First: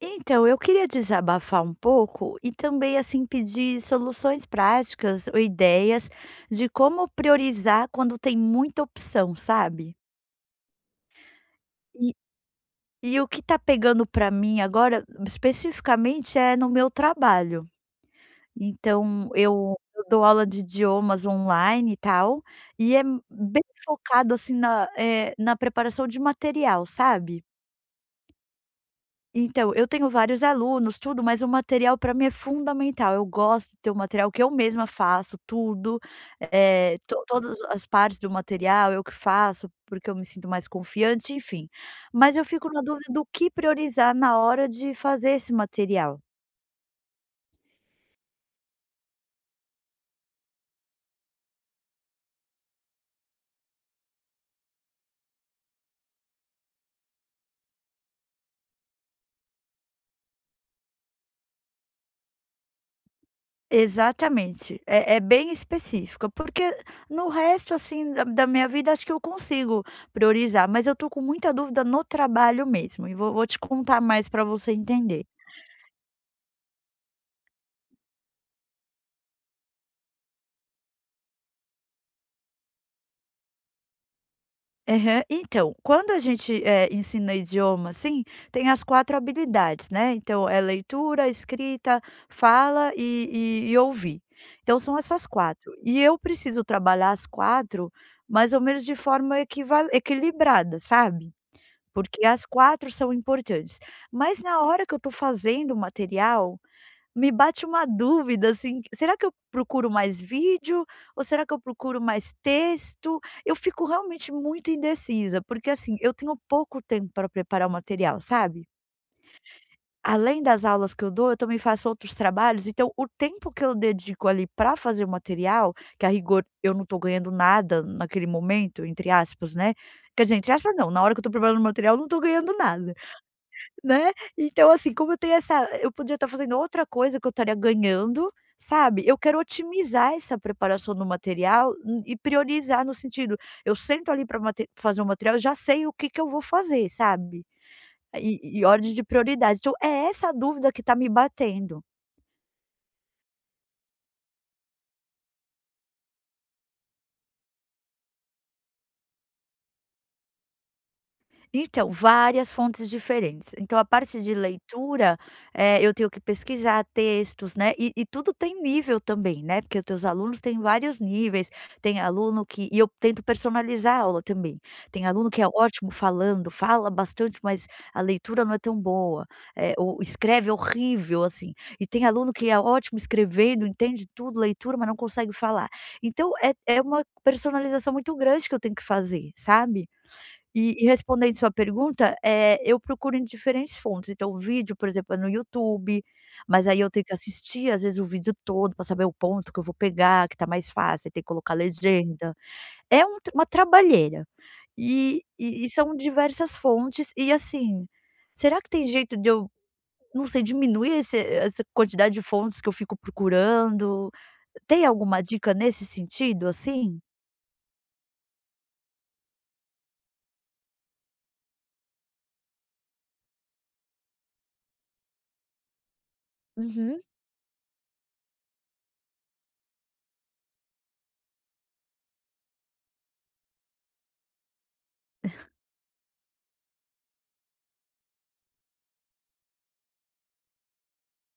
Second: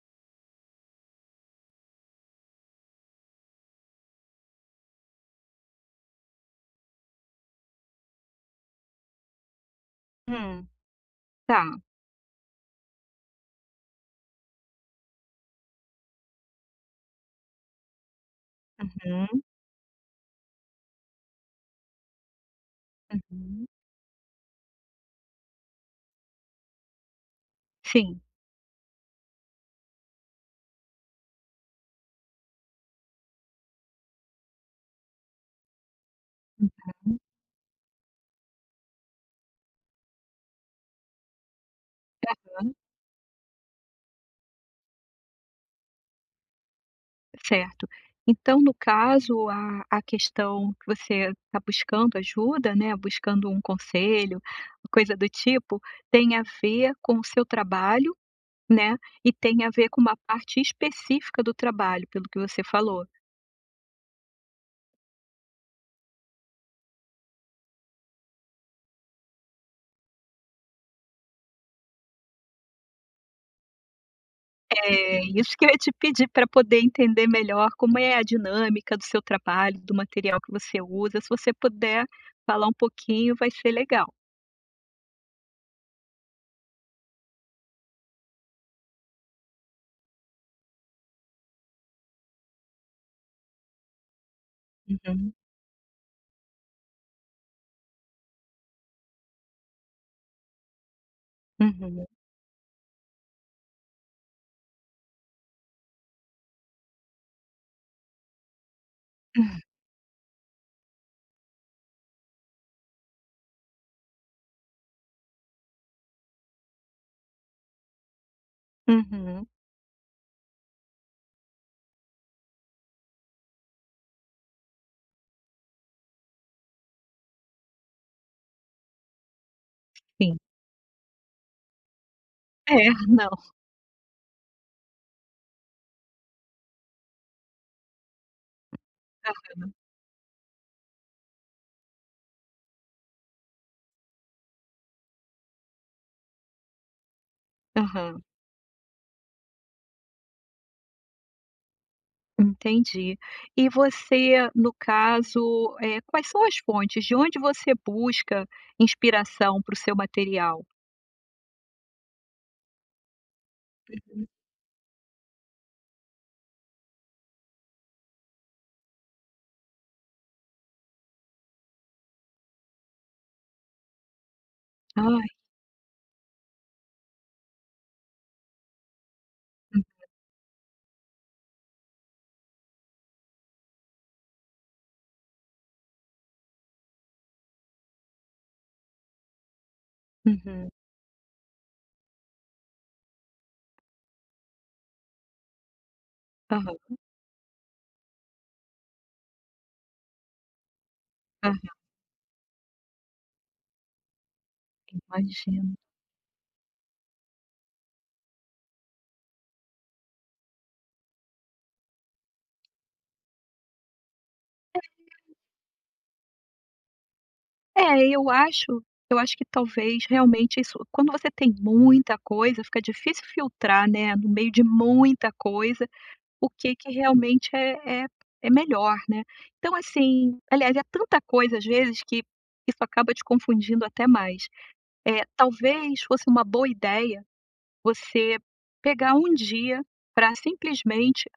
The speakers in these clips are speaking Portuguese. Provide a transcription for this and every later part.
Então, eu queria desabafar um pouco e também, assim, pedir soluções práticas ou ideias de como priorizar quando tem muita opção, sabe? Hum, tá. E, e o que tá pegando pra mim agora, especificamente, é no meu trabalho. Então, Uhum, eu dou aula de idiomas online e tal, e é bem uhum. focado, assim, na preparação de material, sabe? Sim. Então, eu tenho vários alunos, tudo, mas o material para mim é fundamental. Eu gosto de ter o material que eu mesma faço tudo, eh, Hum. to todas as partes do material eu que faço, porque eu me sinto mais confiante, enfim. Mas eu fico Aham, na dúvida do que priorizar na hora de fazer esse material. certo. Então, no caso, a questão que você está buscando ajuda, né, buscando um conselho, coisa do tipo, tem a ver com o seu trabalho, né, e tem a ver com uma parte específica do trabalho, pelo que você falou. Exatamente, é bem específica, porque no resto, assim, da minha vida acho que eu consigo priorizar, mas eu tô com muita dúvida no trabalho mesmo e vou te contar mais para você É entender. isso que eu ia te pedir para poder entender melhor como é a dinâmica do seu trabalho, do material que você usa. Se você puder falar um pouquinho, vai ser legal. Aham. Então, quando a gente, ensina idioma, assim, tem as 4 habilidades, né, então é leitura, escrita, fala e ouvir. Então são essas Uhum, quatro. E eu preciso trabalhar as 4 mais ou menos de forma equiva equilibrada, sabe, uhum, porque as 4 são importantes. Mas na hora que eu estou fazendo o material me bate uma dúvida, assim, será que eu procuro mais vídeo ou será que eu procuro mais texto? Eu fico realmente muito indecisa, porque, assim, eu tenho pouco tempo para preparar o material, sabe. uhum, Além das aulas que eu dou, eu também faço outros trabalhos, então o tempo que eu dedico ali para fazer o material, que a rigor eu não estou ganhando nada naquele momento, entre aspas, né. Quer sim. dizer, entre aspas não, na hora que eu estou preparando o material eu não estou ganhando É, nada. não. Né, então assim, como eu tenho essa eu podia estar fazendo outra coisa que eu estaria ganhando, sabe, eu quero Aham, otimizar essa preparação do material e priorizar no sentido, eu sento ali para fazer o material, eu já sei o que que eu vou fazer, sabe, aham, e ordem de prioridade. Então é essa a dúvida que está me batendo. entendi. E você, no caso, quais são as fontes? De onde você busca inspiração para o seu material? Então, várias fontes diferentes. Então, a parte Uhum. de leitura, eu tenho que pesquisar textos, né, e tudo tem nível também, né, porque os teus alunos têm vários níveis, tem aluno que e eu tento personalizar a aula também. Tem Ai, aluno que é ótimo falando, fala bastante, mas a leitura não é tão boa, ou escreve horrível, assim. E tem aluno que é ótimo escrevendo, entende tudo, leitura, mas não consegue falar. Então é uma personalização muito grande que eu tenho que fazer, sabe? uhum, E respondendo sua pergunta, eu procuro em diferentes fontes, então o vídeo, por exemplo, é no YouTube, mas aham, aí eu tenho que assistir, às vezes, o vídeo todo para saber o ponto que eu vou pegar, que tá mais fácil, aí tem que colocar aham, legenda. É uma trabalheira. E e imagino. e são diversas fontes e, assim, será que tem jeito de eu, não sei, diminuir esse essa quantidade de fontes que eu fico procurando? Tem alguma dica nesse sentido, assim? É, eu acho que talvez realmente isso, quando você tem muita coisa, fica difícil filtrar, né, no meio de muita coisa. O que que Uhum, realmente é melhor, né. Então, assim, aliás, é tanta coisa às vezes, que isso acaba te confundindo até mais. É, talvez fosse uma boa ideia você pegar um dia para simplesmente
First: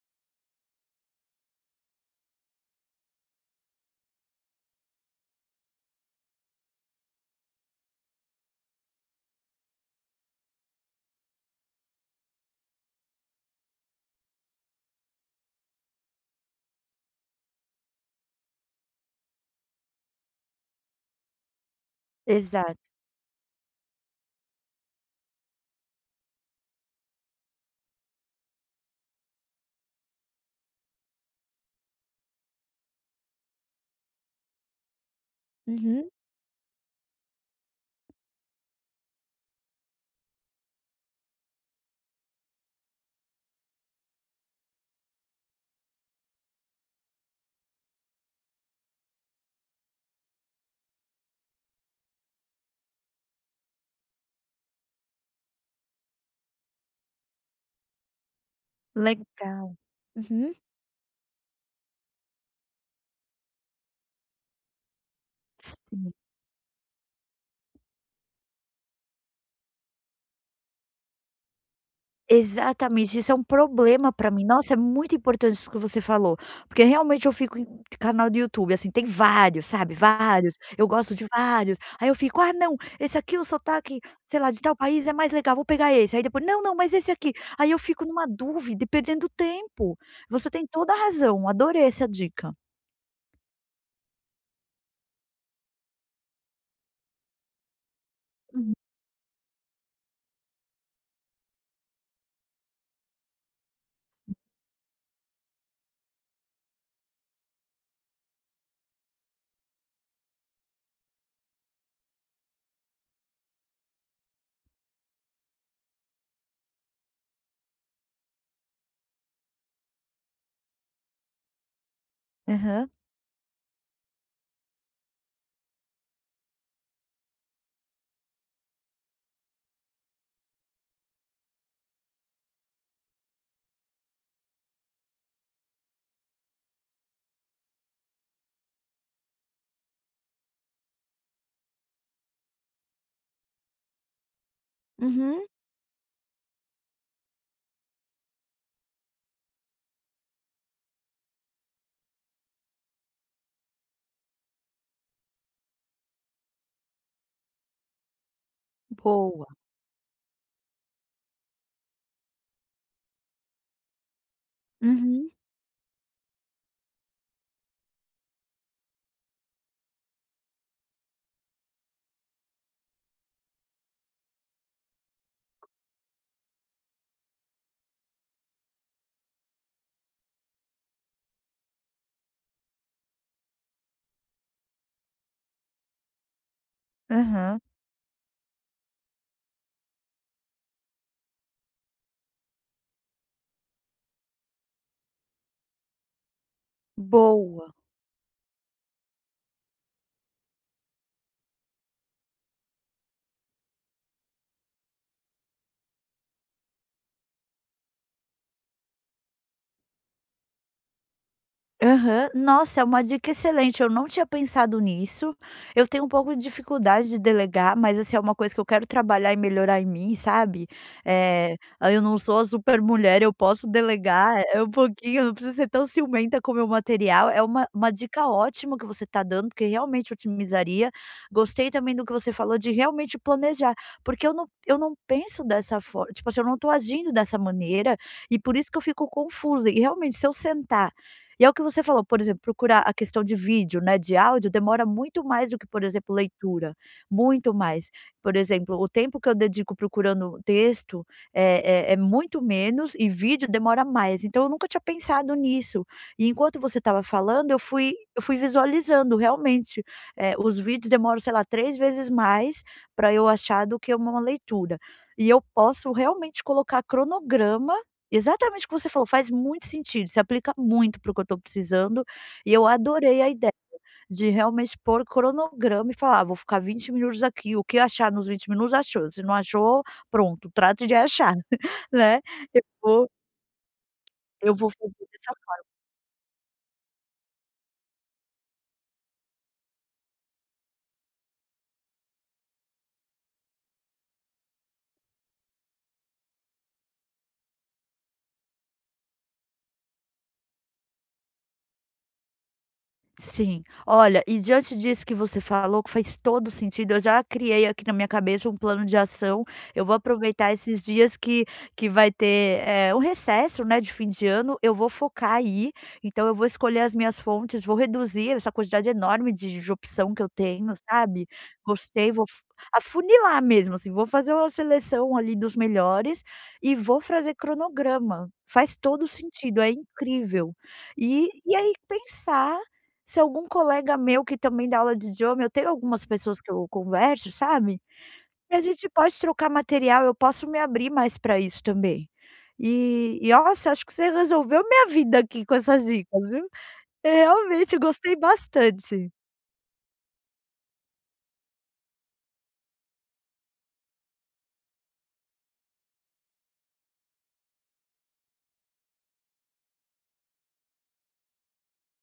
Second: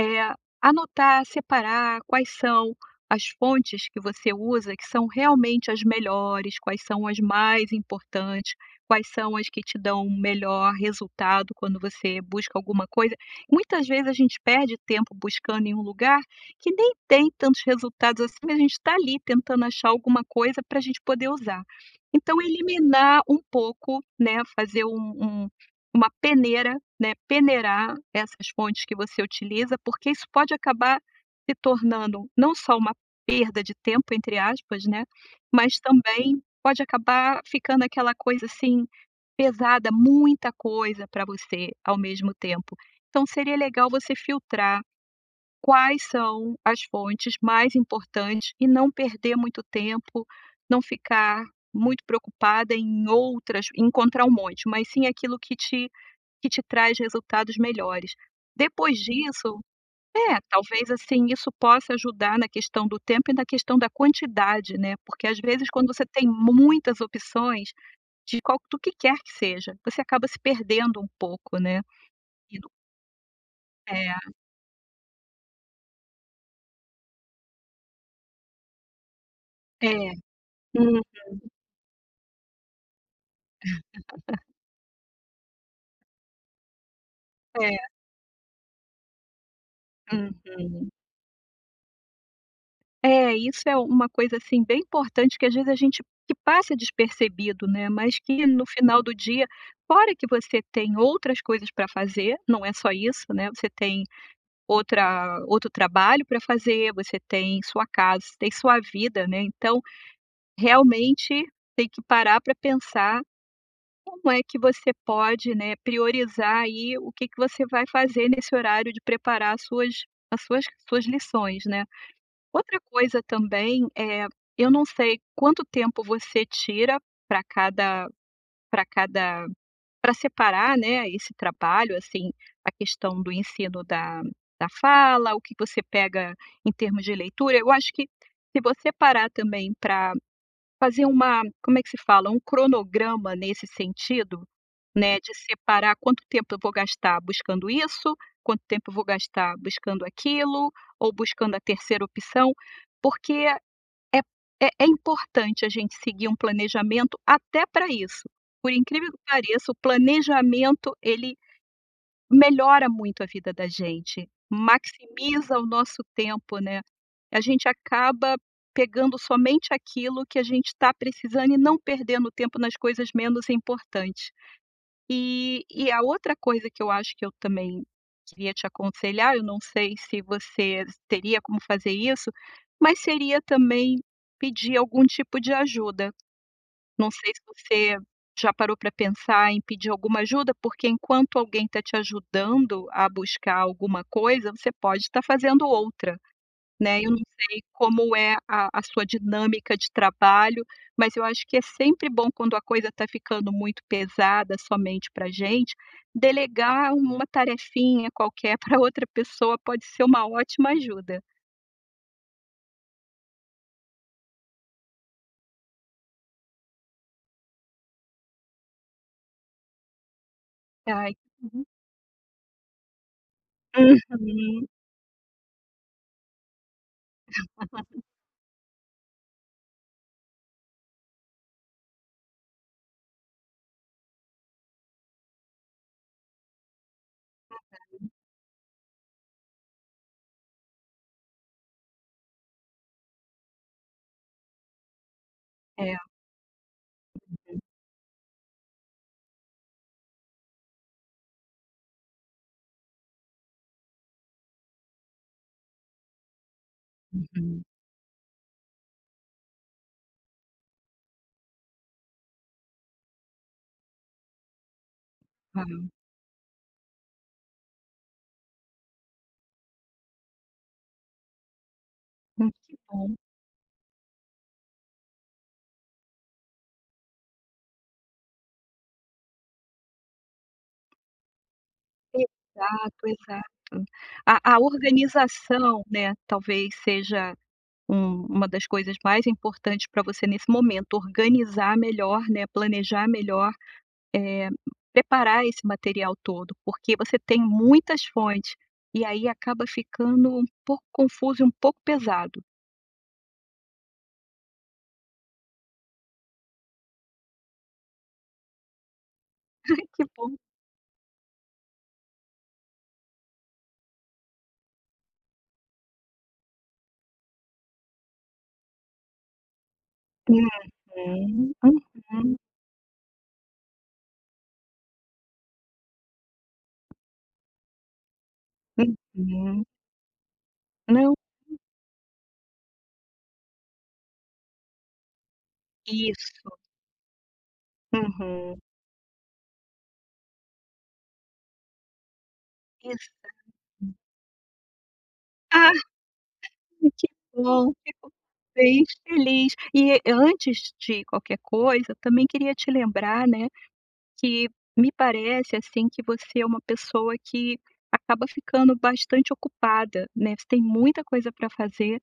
é, anotar, separar quais são as fontes que você usa que são realmente as melhores, quais são as mais importantes, quais são as que te dão o melhor resultado quando você busca alguma coisa. Muitas vezes a gente perde tempo buscando em um lugar que nem tem tantos resultados assim, mas a gente está ali tentando achar alguma coisa para a gente poder usar. Então, exato. eliminar um pouco, né, fazer uma peneira, né, peneirar essas fontes que você utiliza, porque isso pode acabar se tornando não só uma "perda de tempo", entre aspas, né, mas Uhum, também pode acabar ficando aquela coisa, assim, pesada, muita coisa para você ao mesmo tempo. Então, seria legal você filtrar quais são as fontes mais importantes e não perder muito tempo, não ficar muito preocupada em outras, em encontrar um monte, mas sim aquilo que te traz resultados melhores. Depois disso legal. Uhum. talvez, assim, isso possa ajudar na questão do tempo e na questão da quantidade, né, porque às vezes, quando você Sim, tem muitas opções de qual, do que quer que seja, você acaba se perdendo um pouco, né. E no exatamente, isso é um problema É, pra mim. Nossa, é muito importante isso que você falou, porque realmente eu fico em canal do YouTube, assim, tem vários, sabe, é. vários, eu Hum, gosto de vários, aí eu fico: "Ah não, esse aqui o sotaque, sei lá, de tal país é mais legal, vou pegar esse", aí depois: "Não, não, mas esse aqui", aí é. eu fico numa dúvida e perdendo tempo. Você tem Uhum. toda a razão, adorei essa dica. É, isso é uma coisa, assim, bem importante, que às vezes a gente que passa despercebido, né, mas que, no Uhum. final do dia, fora que você tem outras coisas para fazer, não é só isso, né, você tem outra outro trabalho para fazer, você tem sua casa, você tem sua vida, né, então realmente tem que parar para pensar como é que você pode, né, priorizar aí o que que você vai fazer nesse horário de preparar as suas lições, né. Outra Aham. coisa também, eu não sei quanto tempo você tira para cada para cada para separar, né, esse trabalho, assim, a questão do ensino da fala, o que você pega em termos de leitura. Eu acho que, se você parar também para fazer uma, como é que se fala, um cronograma nesse sentido, né, de Uhum. separar quanto tempo eu vou gastar buscando isso, quanto tempo eu vou gastar buscando aquilo, ou buscando a terceira opção, porque é é importante a gente seguir um planejamento até para isso. Por incrível que Boa. pareça, o planejamento, ele melhora muito a vida da gente, Uhum. maximiza o nosso tempo, né. A gente acaba pegando somente aquilo que a gente está precisando e não perdendo tempo nas coisas menos importantes. E a outra coisa que eu acho, que eu também queria te aconselhar, eu não sei se você teria como fazer isso, mas seria também pedir algum tipo de ajuda. Não sei se Aham. você já parou para pensar em pedir alguma ajuda, porque, enquanto alguém está te ajudando a buscar alguma coisa, você pode estar fazendo outra. Né, eu não sei Boa. como é a sua dinâmica de trabalho, mas eu acho que é sempre bom, quando a coisa está ficando muito pesada somente pra gente, delegar uma tarefinha qualquer para outra pessoa. Pode ser uma ótima ajuda. Aham. Nossa, é uma dica excelente, eu não tinha pensado nisso. Eu tenho um pouco de dificuldade de delegar, mas, assim, é uma coisa que eu quero trabalhar e melhorar em mim, sabe. Ai, uhum. Ah, eu não sou a supermulher, eu posso delegar, é Uhum. um pouquinho, eu não preciso ser tão ciumenta com o meu material. É uma dica ótima que você está dando, porque realmente otimizaria. Gostei também do que você falou de realmente planejar, porque eu não penso dessa forma. Tipo assim, eu não estou agindo dessa maneira, e por isso que eu fico confusa. E realmente, se eu sentar e é o que você falou, por exemplo, procurar a questão de vídeo, né, de áudio, demora muito mais do que, por É. exemplo, leitura, muito mais. Por exemplo, o tempo que eu dedico procurando texto é é muito menos e vídeo demora mais, então eu nunca tinha pensado nisso. E enquanto você estava falando, eu Uhum. fui eu fui visualizando realmente, os vídeos demoram, sei lá, 3 vezes mais para eu achar do que uma leitura. E eu Ah, posso realmente colocar cronograma. Exatamente o que você falou, faz muito sentido, se aplica muito para o que eu estou precisando, e eu que bom. adorei a ideia de realmente pôr cronograma e falar: "Ah, "Vou ficar 20 minutos aqui, o que achar nos 20 minutos, achou, se não achou, pronto, trate de achar", né. Eu Exato, vou exato. A eu a vou fazer dessa. organização, né, talvez seja uma das coisas mais importantes para você nesse momento. Organizar melhor, né, planejar melhor, eh, preparar esse material todo, porque você tem muitas fontes, e aí acaba ficando um pouco confuso e um pouco pesado. Sim. Olha, e diante disso que você falou, que faz todo sentido, eu já criei aqui na minha cabeça um plano de ação. Ai, Eu vou que bom. aproveitar esses dias que vai ter, um recesso, né, de fim de ano, eu vou focar aí. Então eu vou escolher as minhas fontes, vou reduzir essa quantidade enorme de opção que eu Uhum, tenho, sabe. Gostei, vou uhum, f afunilar mesmo, assim, vou fazer uma seleção ali dos melhores e vou fazer cronograma. Faz todo sentido, uhum. é incrível. Não, E aí pensar se algum colega meu que também dá aula de idioma eu tenho algumas pessoas isso. que eu converso, sabe, e Uhum. a gente pode trocar material, eu posso me abrir mais para isso também. E Exa nossa, acho que você resolveu minha vida aqui com Ah, essas dicas, viu. que Eu bom, realmente fico gostei bem bastante. feliz. E antes de qualquer coisa, também queria te lembrar, né, que me parece, assim, que você é uma pessoa que acaba ficando bastante ocupada, né, você tem muita coisa para fazer.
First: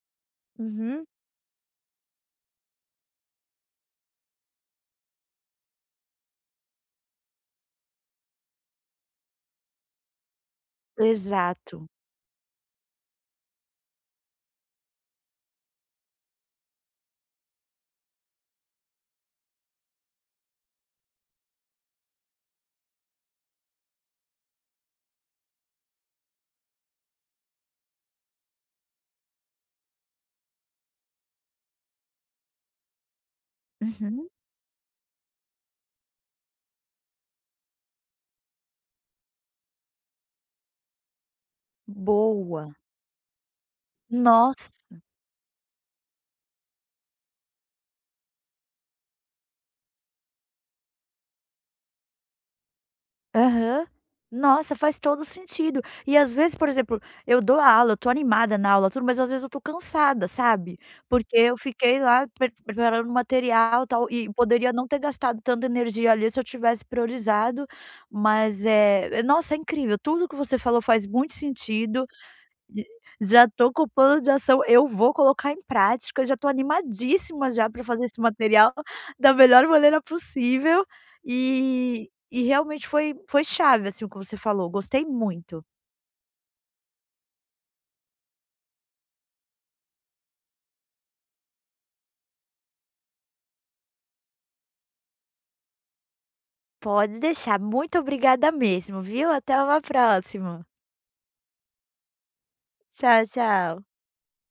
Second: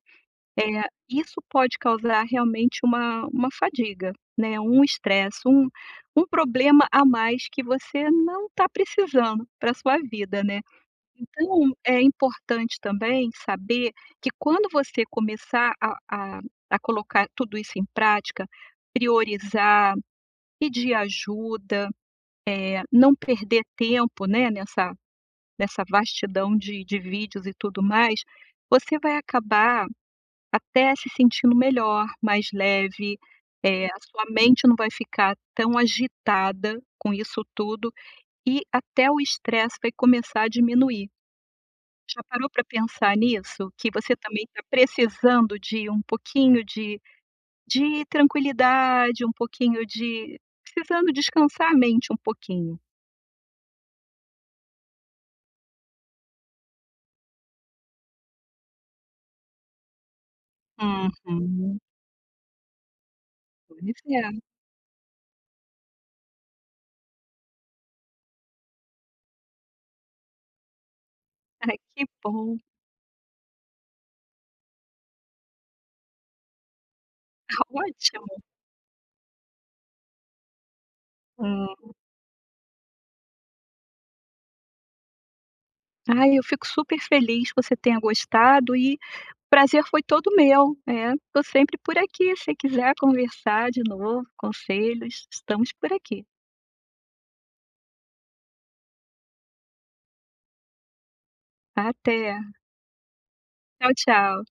É Uhum. isso pode causar realmente uma fadiga, né, um estresse, um problema a mais, que você não está precisando para sua vida, né. Então, Exato. é importante também saber que, quando você começar a colocar tudo isso em prática, priorizar, pedir ajuda, não perder tempo, né, nessa, vastidão de vídeos e tudo mais, você vai acabar até se sentindo melhor, mais leve, a sua Uhum. mente não vai ficar tão agitada com isso tudo, e até o estresse vai começar a diminuir. Já parou para Boa. pensar nisso? Que você também está Nossa. precisando de um pouquinho de tranquilidade, um pouquinho de, precisando descansar a mente um pouquinho. Aham. Nossa, faz todo sentido. E às vezes, por exemplo, eu dou aula, eu tô animada na aula, tudo, mas às vezes eu tô cansada, sabe. Porque eu Uhum, fiquei lá preparando pois material, e tal, e é. poderia não ter gastado tanta energia ali se eu tivesse priorizado, mas, nossa, é incrível, tudo que você falou faz muito Ai, que sentido. bom, Já tô com o plano de ação, eu vou colocar em prática, já tô animadíssima tá já para fazer esse ótimo. material da melhor maneira possível, Hum. e realmente foi chave, assim, o que você falou, gostei muito. Ai, eu fico super feliz que você tenha gostado. E prazer foi todo meu, é. Tô sempre por aqui, se quiser conversar de novo, conselhos, estamos por aqui. Pode deixar, muito obrigada mesmo, viu. Até uma próxima. Até. Tchau, tchau. Tchau, tchau.